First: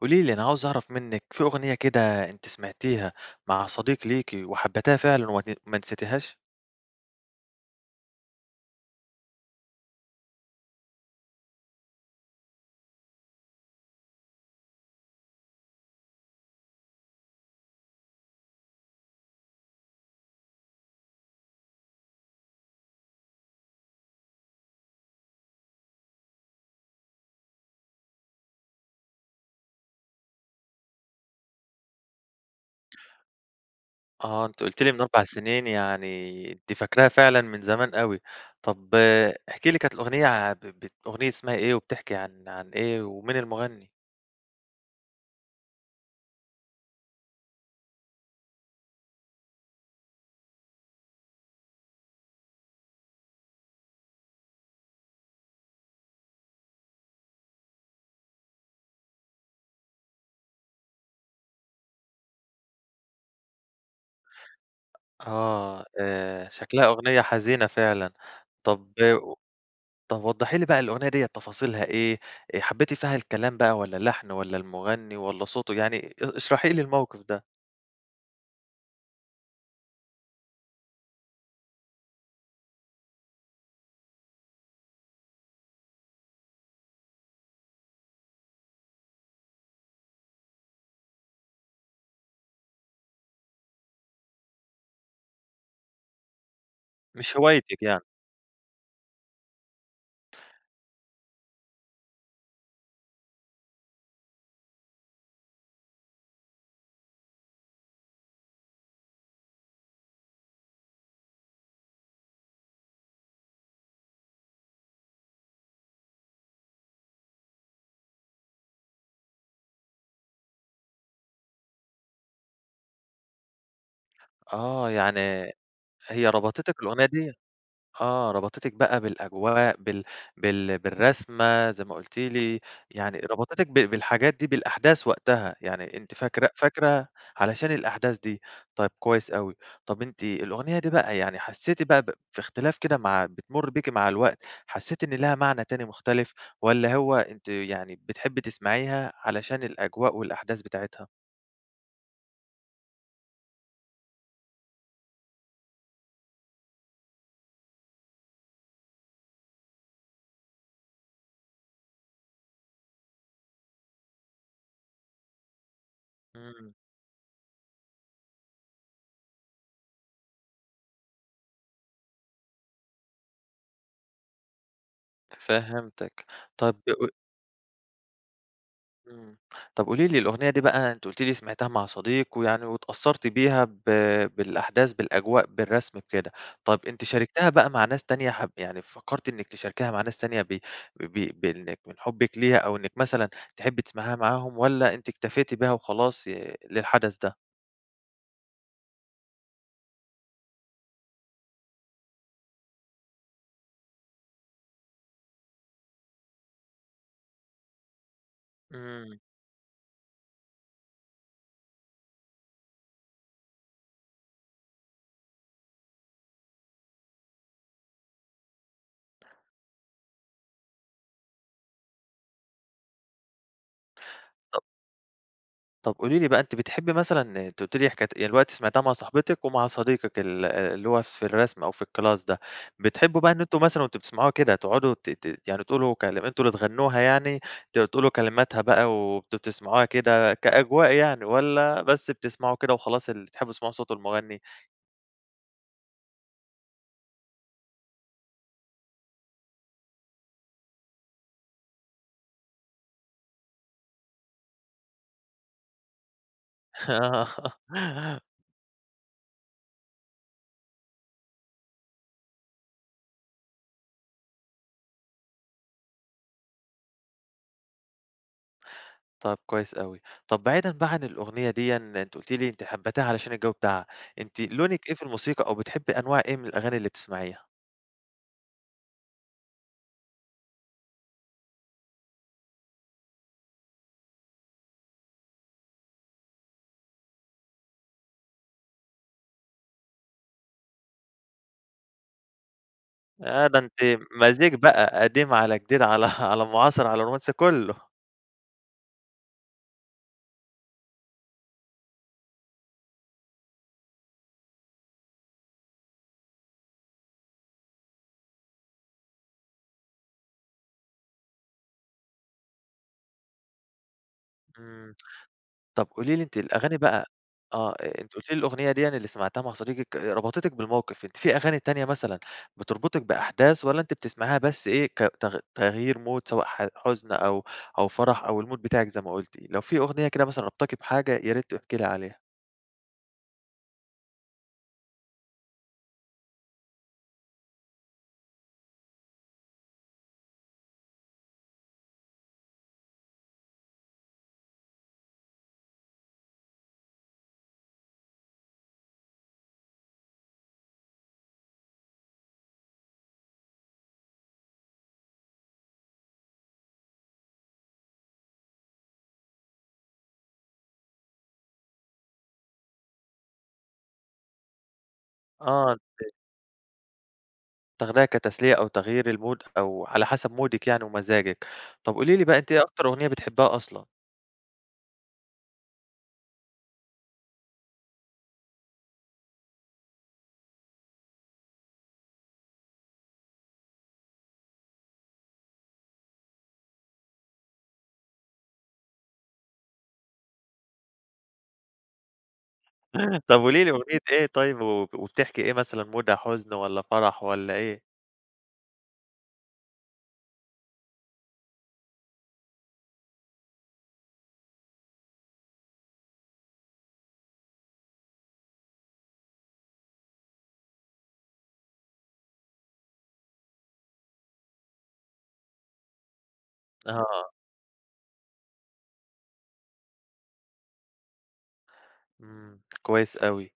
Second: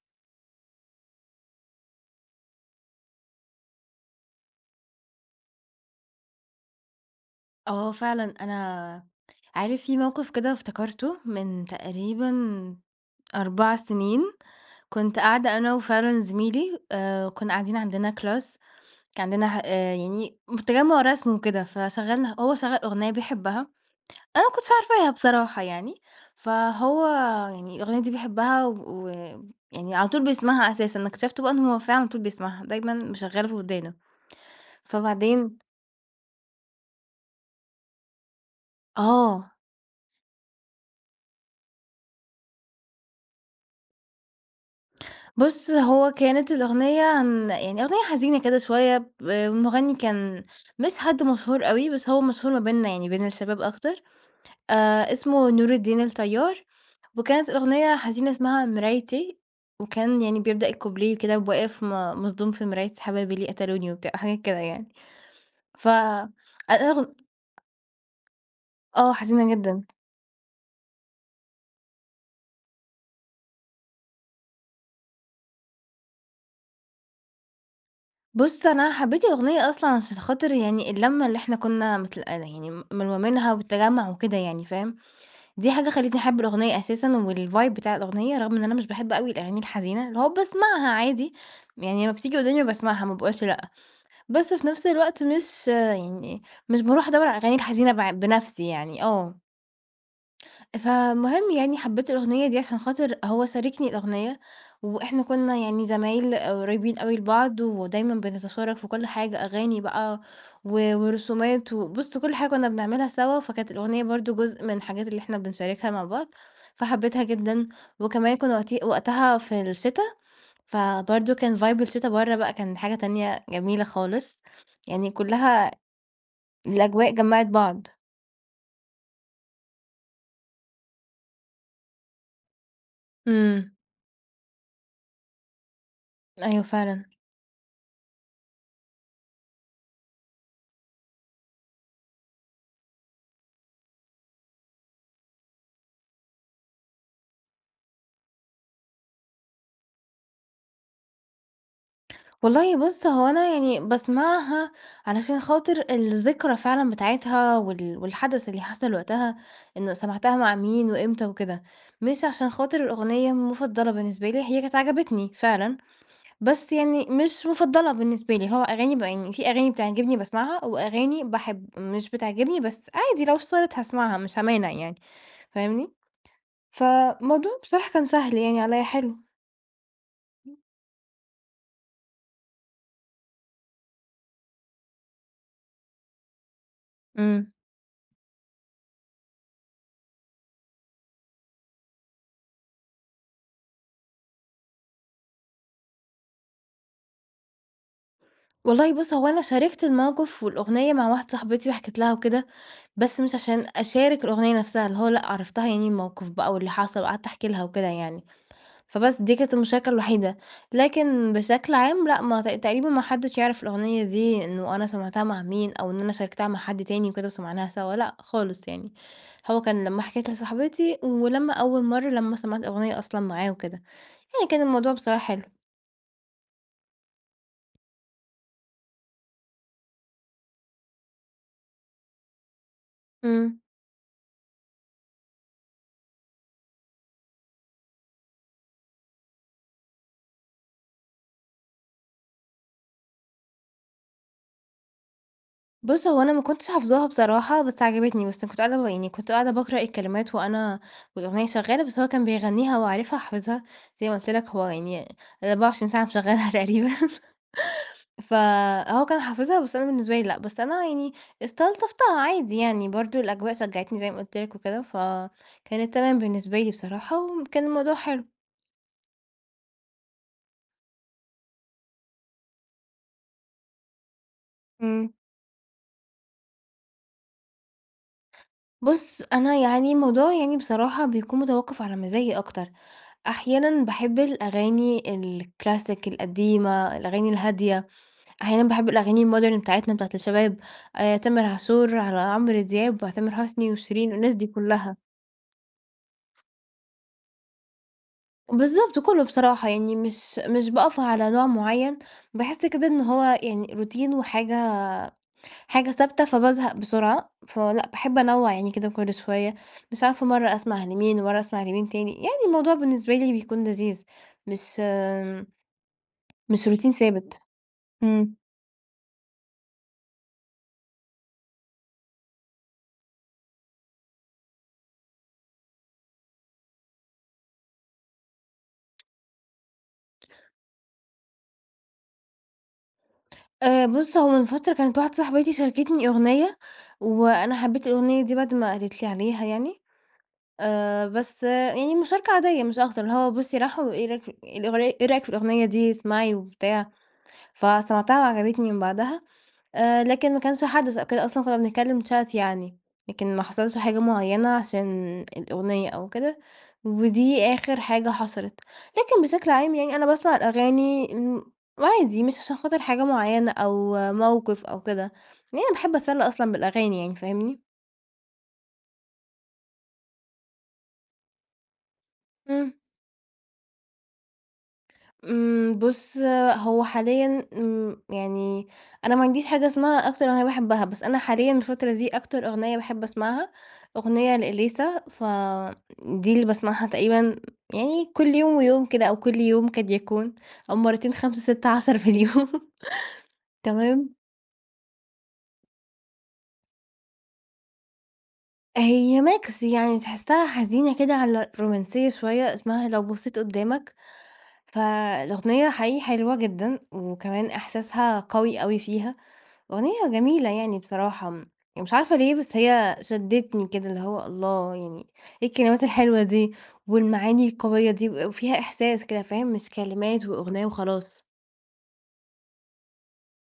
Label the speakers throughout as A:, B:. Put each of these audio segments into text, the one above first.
A: قولي لي، أنا عاوز أعرف منِّك في أغنية كده أنتِ سمعتيها مع صديق ليكِ وحبيتيها فعلًا وما ما نسيتيهاش؟
B: آه، فعلًا أنا عارف في موقف كده افتكرته من تقريبًا 4 سنين. كنت قاعدة أنا وفعلًا زميلي آآ، كنّا قاعدين عندنا class كان عندنا ح آآ، يعني تجمع رسم وكده، فشغلنا هو شغّل أغنية بيحبها، أنا ما كُنتش عارفاها بصراحة يعني، فهو يعني الأغنية دي بيحبها ويعني على طول بيسمعها أساسًا. أنا أكتشفته بقى إن هو فعلًا علي طول بيسمعها، دايمًا مشغّلها في ودانه.
A: آه. أنتِ قُلتِ لي من 4
B: فبعدين
A: سنين يعني أنتِ فاكراها فعلًا من زمان أوي. طب
B: آه.
A: احكي لي كانت الأغنية ع ب ب أغنية اسمها إيه؟ وبتحكي عن عن إيه؟ ومين المغني؟
B: بص هو كانت الأغنية عن يعني أغنية حزينة كده شويّة ب المغني كان مش حد مشهور أوي، بس هو مشهور ما بيننا يعني بين الشباب أكتر، آآ، اسمه نور الدين الطيار، وكانت الأغنية حزينة اسمها مرايتي. وكان يعني بيبدأ الكوبليه كده وبواقف م مصدوم في مرايتي حبايبي ليه قتلوني وبتاع وحاجات كده يعني.
A: آه
B: ف ال
A: آآ، شكلها
B: الأغن
A: أغنية حزينة فعلًا. طب
B: آه،
A: قو
B: حزينة جدًا.
A: طب وضحي لي بقى الأغنية ديّة تفاصيلها إيه؟ حبيتِ فيها الكلام بقى، والّا اللحن والّا المغني والّا صوته يعني؟ ا اشرحي لي الموقف ده.
B: بُص أنا حبيت الأغنية أصلًا عشان خاطر يعني اللمة اللي إحنا كنا متل ل يعني م ملمومينها والتجمع وكده يعني، فاهم؟ دي حاجة خلّيتني أحب الأغنية أساسًا و الvibe بتاع الأغنية، رغم إن أنا مش باحب أوي الأغاني الحزينة، اللي هو باسمعها عادي، يعني لمّا بتيجي قدامي باسمعها ما باقولش لأ. بس في نفس الوقت مش يعني مش باروح أدور
A: مش
B: على الأغاني
A: هوايتِك
B: الحزينة
A: يعني.
B: بع بنفسي يعني، آه. فالمهم يعني حبيت الأغنية دي عشان خاطر هو شاركني الأغنية وإحنا كنا يعني زمايل قريبين أوي لبعض، ودايمًا بنتشارك في كل حاجة، أغاني بقى و ورسومات وبُص كل حاجة كنا بنعملها سوا، فكانت الأغنية برضه جزء من الحاجات اللي إحنا بنشاركها مع بعض، فحبيتها جدًا، وكمان كنا وقتي وقتَها في الشتا، فبرضه كان vibe الشتا برّه بقى كان حاجة تانية جميلة خالص،
A: آه
B: يعني
A: يعني
B: كلها
A: هي ربطتِك الأغنية
B: الأجواء
A: دي
B: جمعِت بعض.
A: آه ربطتِك بقى بالأجواء بال بال بالرسمة، زي ما قُلتِ لي، يعني ربطتِك
B: امم.
A: ب بالحاجات دي بالأحداث وقتها، يعني أنتِ فاكرة
B: أيوه
A: فاكرة
B: فعلًا.
A: علشان الأحداث دي. طيب كويس أوي، طب أنتِ الأغنية دي بقى يعني حسيتِ بقى ب في اختلاف كده مع بتمُر بيكِ مع الوقت، حسيتِ إن ليها معنى تاني مختلف والَّا هو أنتِ يعني بتحبي تسمعيها علشان الأجواء والأحداث بتاعتها؟
B: والله بُص هو أنا يعني باسمعها علشان خاطر الذكرى فعلًا بتاعتها وال والحدث اللي حصل وقتها، إنه سمعتها مع مين، وإمتى وكده، مش عشان خاطر الأغنية مُفضلة بالنسبة لي، هي كانت عجبتني فعلًا،
A: إمم.
B: بس يعني مش مُفضلة بالنسبة لي، هو أغاني ب يعني في أغاني بتعجبني باسمعها، وأغاني باحب مش بتعجبني بس عادي لو اشتغلت هاسمعها، مش هامانع يعني، فاهمني؟
A: فهمتك. طب ق
B: فالموضوع بصراحة كان سهل يعني عليَّ حلو.
A: إمم، طب قولي لي الأغنية
B: إمم.
A: دي بقى أنتِ قلتِ لي سمعتها مع صديق، ويعني واتأثرتِ بيها ب بالأحداث بالأجواء، بالرسم بكده، طب أنتِ شاركتيها
B: إمم.
A: بقى مع ناس تانية حب يعني فكرتِ إنك تشاركيها مع ناس تانية ب ب ب بإنك من حبك ليها، أو إنك مثلًا تحبي تسمعيها معاهم؟ والّا أنتِ اكتفيتِ بيها وخلاص ي للحدث ده؟
B: والله بُص هو أنا شاركت الموقف والأغنية مع واحدة صاحبتي، وحكيت لها وكده، بس مش عشان أشارك الأغنية نفسها اللي هو لأ، عرّفتها يعني الموقف بقى، واللي حصل وقعدت أحكي لها وكده يعني،
A: إمم.
B: فبس دي كانت المشاركة الوحيدة. لكن بشكل عام لأ، ما تق تقريبًا ما حدش يعرف الأغنية دي إنه أنا سَمعتها مع مين، أو إن أنا شاركتها مع حد تاني وكده وسمعناها سوا لأ، خالص يعني. هو كان لمّا حكيت لصاحبتي، ولمّا أول مرة لما سَمعت الأغنية أصلًا معاه وكده. يعني كان
A: طب
B: الموضوع بصراحة حلو.
A: طب قولي لي بقى أنتِ بتحبي مثلًا أنتِ قلتِ لي حكاية يعني دلوقتي سمعتِيها مع صاحبتِك، ومع صديقِك ال آآ اللي هو في الرسم أو في الكلاس ده. بتحبوا بقى إن أنتم
B: امم.
A: مثلًا وأنتم بتسمعوها كده تقعدوا ت ت يعني تقولوا كلم أنتم اللي تغنوها يعني، ت تقولوا كلماتها بقى وبت بتسمعوها كده كأجواء يعني، والّا بس بتسمعوا كده وخلاص ال بتحبوا تسمعوا صوت المغني؟
B: بُص هو أنا ما كنتش حافظاها بصراحة بس عجبتني، بس أنا كنت قاعدة ب يعني كنت قاعدة باقرأ الكلمات وأنا والأغنية شغالة بس هو كان بيغنيها، هو عارفها وحافظها زي ما قلت لك، هو يعني ال24 ساعة مشغلها تقريبًا.
A: آه.
B: فهو كان حافظها بس أنا بالنسبة لي لأ، بس أنا يعني استلطفتها عادي يعني برضه الأجواء شجَّعتني زي ما قلت لك وكده، فكانت تمام بالنسبة لي بصراحة، وم كان الموضوع حلو.
A: طب كويس أوي. طب بعيدًا بقي عن الأغنية ديًا، أنتِ قلتِ لي أنتِ حبتِيها علشان الجو بتاعها. أنتِ لونِك إيه في
B: امم.
A: الموسيقى أو بتحبي أنواع إيه من الأغاني اللي بتسمعيها؟
B: بُص أنا يعني الموضوع يعني بصراحة بيكون متوقف على مزاجي أكتر. أحيانًا باحب الأغاني الكلاسيك القديمة، الأغاني الهادية، أحيانا باحب الأغاني الmodern بتاعتنا بتاعة الشباب، آآ، تامر عاشور، على عمرو دياب، علي تامر
A: ياه ده
B: حسني
A: أنتِ
B: وشيرين، الناس دي
A: مزيج
B: كلها.
A: بقى قديم على جديد على على معاصر على رومانسي كله.
B: بالضبط، كله بصراحة يعني مش مش باقف على نوع مُعيّن، باحس كده إن هو يعني روتين وحاجة حاجة ثابتة فبازهق بسرعة. فلأ، باحب أنوع يعني كده كل شوية، مش عارفة مرة أسمع لمين ومرة أسمع لمين تاني، يعني الموضوع بالنسبة لي بيكون لذيذ، مش
A: امم، طب قولي لي أنتِ
B: مش
A: الأغاني
B: روتين
A: بقى
B: ثابت.
A: آه أنتِ قُلتِ
B: امم.
A: لي الأغنية دِيًا اللي سمعتيها مع صديقِك ربطتِك بالموقف، أنتِ في أغاني تانية مثلًا بتربطِك بأحداث والّا أنتِ بتسمعيها بس إيه ك تغ تغيير مود سواء حَ حُزن أو أو فرح أو المود بتاعك زي ما قُلتِ؟ لو في أغنية كده مثلًا رابطاكِ بحاجة يا ريت تحكي لي عليها.
B: آآ بُص، هو من فترة كانت واحدة صاحبتي شاركتني أغنية، وأنا حبيت الأغنية دي بعد ما قالت لي عليها يعني. آآ بس يعني مشاركة عادية مش أكتر، اللي هو بُصّي، راحوا إيه رأيك ف الأغني إيه رأيك في الأغنية دي، اسمعي وبتاع. فسمعتها وعجبتني من بعدها، آآ لكن ما كانش حدث أو كده أصلًا كنا بنتكلم chat يعني، لكن ما حصلش حاجة مُعيّنة عشان الأغنية أو كده، ودي آخر حاجة حصلت. لكن بشكل عام يعني أنا باسمع الأغاني، امم، عادي مش عشان خاطر حاجة مُعيّنة أو موقف أو كده، يعني
A: آه
B: باحب
A: [unintelligible]
B: اتسلي أصلًا بالأغاني يعني فاهمني؟
A: تاخديها كتسلية أو تغيير المود أو على حسب مودِك يعني ومزاجِك. طب قولي لي بقى، أنتِ إيه
B: امم.
A: أكتر أغنية بتحبيها أصلًا؟
B: امم، بُص هو حاليًا، امم، يعني أنا ما عنديش حاجة إسمها أكتر أغنية باحبها. بس أنا حاليًا الفترة دي أكتر أغنية باحب أسمعها أغنية لإليسا، فدي اللي باسمعها تقريبًا يعني كل يوم ويوم كده، أو كل يوم قد يكون، أو مرتين 5، 6، 10 في اليوم.
A: طب قولي لي أغنية
B: تمام.
A: إيه طيب وب وبتحكي إيه، مثلًا مودها حزن والّا فرح والّا إيه؟
B: هي mix يعني تحسها حزينة كده، على رومانسية شوية، إسمها لو بصيت قدامك. فالأغنية حقيقي حلوة جدًا، وكمان احساسها قوي أوي فيها، أغنية جميلة يعني بصراحة، م مش عارفة ليه بس هي شدتني كده اللي هو الله يعني، إيه الكلمات الحلوة دي؟
A: آه.
B: والمعاني القوية دي و وفيها إحساس كده فاهم مش كلمات وأغنية وخلاص.
A: امم، كويس أوي.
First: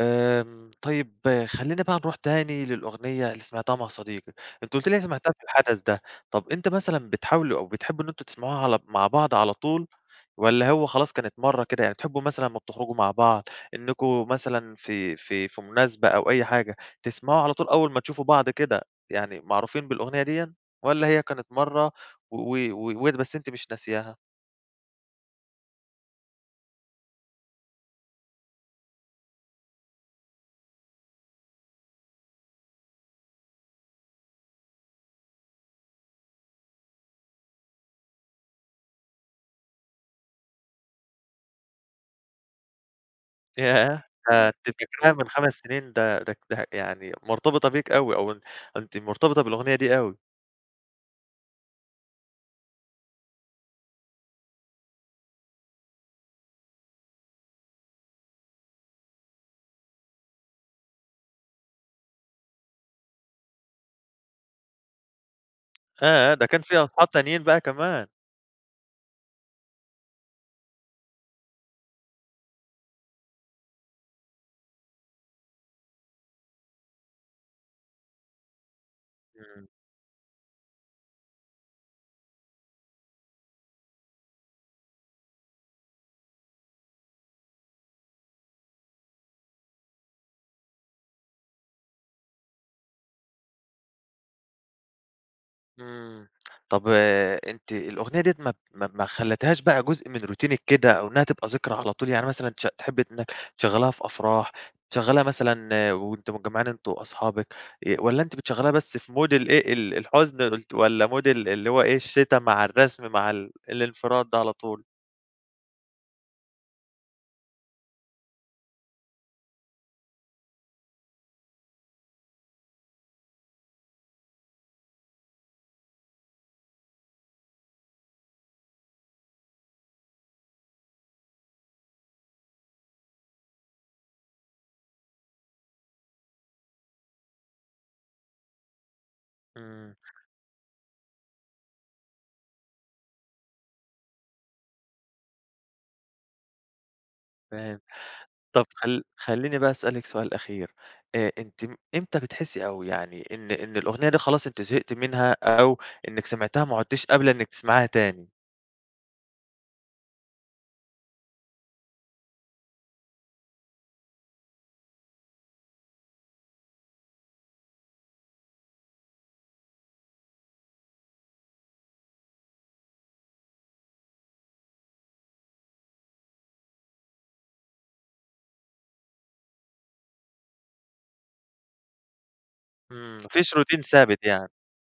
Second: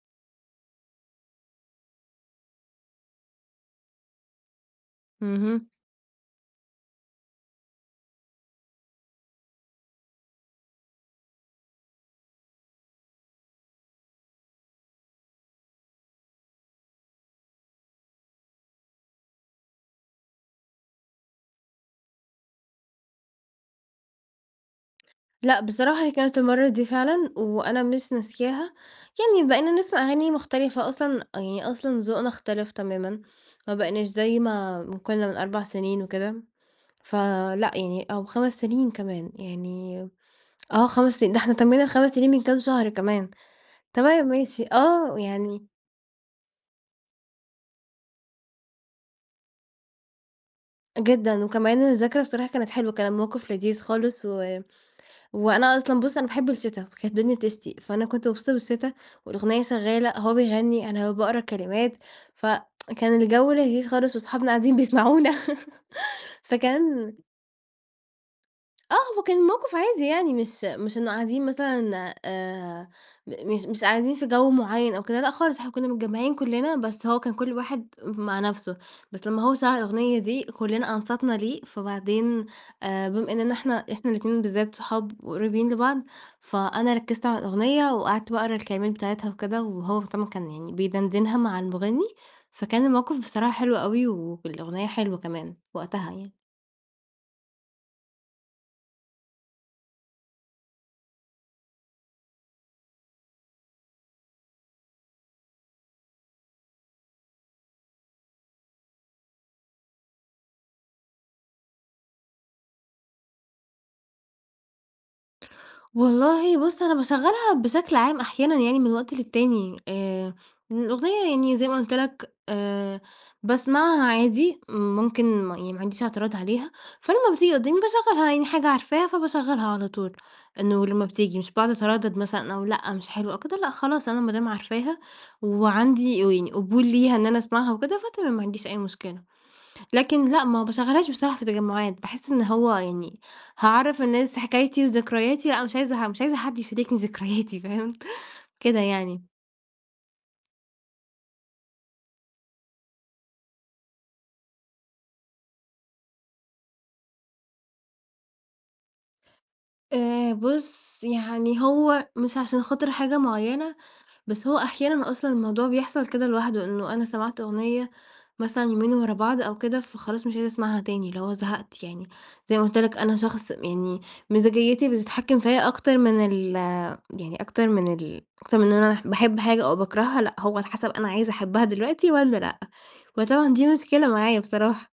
A: آمم، طيب خلّينا بقى نروح تاني للأغنية اللي سمعتيها مع صديقِك، أنتِ قُلتِ لي سمعتيها في
B: اهم.
A: الحدث ده. طب إمتي مثلًا بتحاولوا أو بتحبوا إن أنتم تسمعوها على مع بعض على طول، والّا هو خلاص كانت مرة كده؟ يعني تحبوا مثلًا لمّا بتخرجوا مع بعض إنكم مثلًا في في في مناسبة، أو أي حاجة، تسمعوا على طول أول ما تشوفوا بعض كده، يعني معروفين بالأغنية ديًا، والّا هي كانت مرة و و ود بس أنتِ مش ناسياها؟
B: لأ بصراحة هي كانت المرّة دي فعلًا، وأنا مش ناسياها. يعني بقينا نسمع أغاني مختلفة أصلًا، يعني أصلًا ذوقنا اختلف تمامًا، ما بقيناش زي ما ما كنّا من 4 سنين وكده، فلأ يعني أو 5 سنين كمان، يعني آه، 5 سني ده إحنا تمينا ال5 سنين من كام شهر كمان.
A: ياه!
B: تمام
A: [unintelligible]
B: ماشي
A: أنتِ فكراها
B: آه
A: من 5
B: يعني
A: سنين ده -ده ده يعني مرتبطة بيك أوي أو أن أنتِ مرتبطة بالأغنية دي أوي.
B: جدًًا، وكمان الذكرى بصراحة كانت حلوة، كان الموقف لذيذ خالص، و وأنا أصلًا بُص أنا باحب الشتا، كانت الدنيا بتشتي، فأنا كنت مبسوطة بالشتا والأغنية شغّالة، هو بيغني، أنا باقرأ الكلمات، ف كان الجو لذيذ خالص، وصحابنا قاعدين بيسمعونا
A: ياه! ده كان فيها أصحاب
B: فكان
A: تانيين بقى كمان؟
B: آه هو كان الموقف عادي يعني، مش مش إنّه قاعدين مثلًا آآ، م مش مش قاعدين في جو معيّن أو كده لأ، خالص، إحنا كنّا متجمعين كلنا بس هو كان كل واحد ام مع نفسه، بس لمّا هو
A: امم.
B: شغل الأغنية دي، كلنا أنصتنا ليه فبعدين آآ، بما إننا إحنا إحنا الاتنين بالذات، صحاب وقريبين لبعض، فأنا ركزت على الأغنية وقعدت باقرا الكلمات بتاعتها وكده، وهو مهتم وكان يعني بيدندنها مع المغني، فكان الموقف بصراحة حلو أوي، وفي الأغنية حلو كمان وقتها
A: امم.
B: يعني.
A: طب أنتِ الأغنية دِيَّة ما ما ب ما خلتهاش بقى جزء من روتينك كده؟ أو إنّها تبقى ذكرى على طول. يعني مثلًا تشغ تحبي إنّك تشغليها في أفراح؟ تشغليها مثلًا وأنتم مجمعين أنتم وأصحابك؟ آآ، والّا أنتِ بتشغليها بس في مود الإيه ال الحزن؟ ت والّا مود ال اللي هو إيه الشتا مع الرسم مع ال الانفراد ده على طول؟
B: والله بُص أنا باشغلها بشكل عام أحيانًا يعني من وقت للتاني. آآ إن الأغنية يعني زي ما قُلت لك، آآ باسمعها عادي، ممكن م يعني ما عنديش اعتراض عليها، فلمّا بتيجي قدامي باشغلها، يعني حاجة عارفاها فباشغلها على طول، إنه لمّا بتيجي مش باقعد اتردد مثلًا أقول لأ مش حلوة أو كده لأ خلاص أنا مادام عارفاها وعندي [unintelligible] قبول ليها إن أنا أسمعها، وكده فتمام ما عنديش أي مشكلة.
A: امم.
B: لكن لأ ما باشغلهاش بصراحة في تجمعات، باحس إن هو يعني هاعرَّف الناس حكايتي وذكرياتي، لأ مش عايزة ح مش عايزة حد يشاركني ذكرياتي
A: فاهم.
B: فاهم،
A: طب
B: كده
A: خلّ
B: يعني.
A: خلّيني بقى أسألِك سؤال أخير. آآ أنتِ م امتى بتحسي أو يعني إن إن الأغنية دي خلاص أنتِ زهقتِ منها أو إنكِ سمعتيها وما عدتيش قابلة إنِك تسمعيها تاني؟
B: آآ بُص يعني هو مش عشان خاطر حاجة مُعيّنة، بس هو أحيانًا أصلًا الموضوع بيحصل كده لوحده، إنه أنا سمعت أغنية مثلًا يومين ورا بعض أو كده فخلاص مش عايزة أسمعها تاني، اللي هو زهقت يعني، زي ما قُلت لك، أنا شخص يعني مزاجيّتي بتتحكم فيَّ أكتر من ال يعني أكتر من ال أكتر من أنا ح باحب حاجة أو باكرهها، لأ، هو على حسب أنا عايزة أحبها دلوقتي والّا لأ،
A: امم، ما فيش
B: وطبعًا دي
A: routine
B: مشكلة
A: ثابت
B: معايا
A: يعني.
B: بصراحة.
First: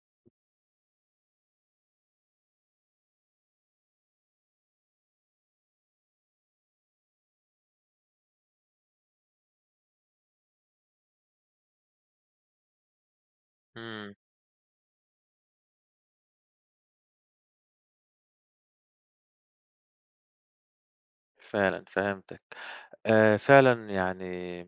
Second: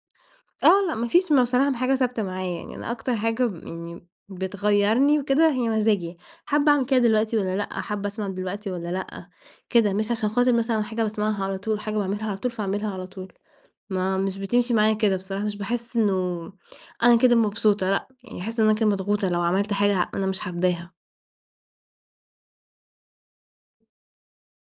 B: آه، لأ ما فيش م بصراحة حاجة ثابتة معايا يعني أنا أكتر حاجة يعني بتغيَّرني وكده هي مزاجي، حابة أعمل كده دلوقتي والّا لأ، حابة أسمع دلوقتي والّا لأ، كده، مش عشان خاطر مثلًا حاجة باسمعها على طول، وحاجة باعملها على طول، فاعملها على طول.
A: امم.
B: ما مش بتمشي معايا كده بصراحة، مش باحس إنه أنا كده مبسوطة، لأ، يعني هاحس إن أنا كده مضغوطة لو عملت حاجة ه أنا مش حاباها.
A: فعلًا، فهمتِك. آآ فعلًا يعني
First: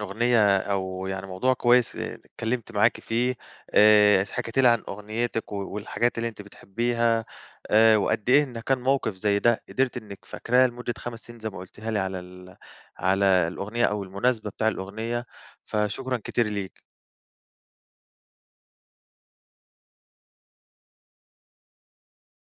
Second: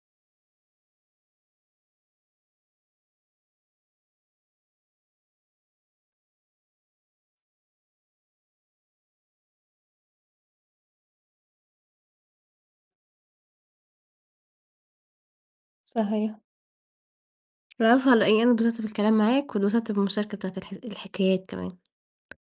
A: الأغنية أو يعني موضوع كويس اتكلمت معاكِ فيه، آآ حكيتِ لي عن أغنيتِك و والحاجات اللي أنتِ بتحبيها، آآ وقد إيه إن كان موقف زي ده قدرتِ إنِك فاكراه لمدة 5 سنين زي ما قُلتيها لي على ال على الأغنية أو المناسبة بتاع الأغنية، فشكرًا
B: صحيح.
A: كتير ليكِ.
B: العفو على إيه. أنا اتبسطت بالكلام معاك، واتبسطت بالمشاركة بتاعة الحذ الحكايات كمان.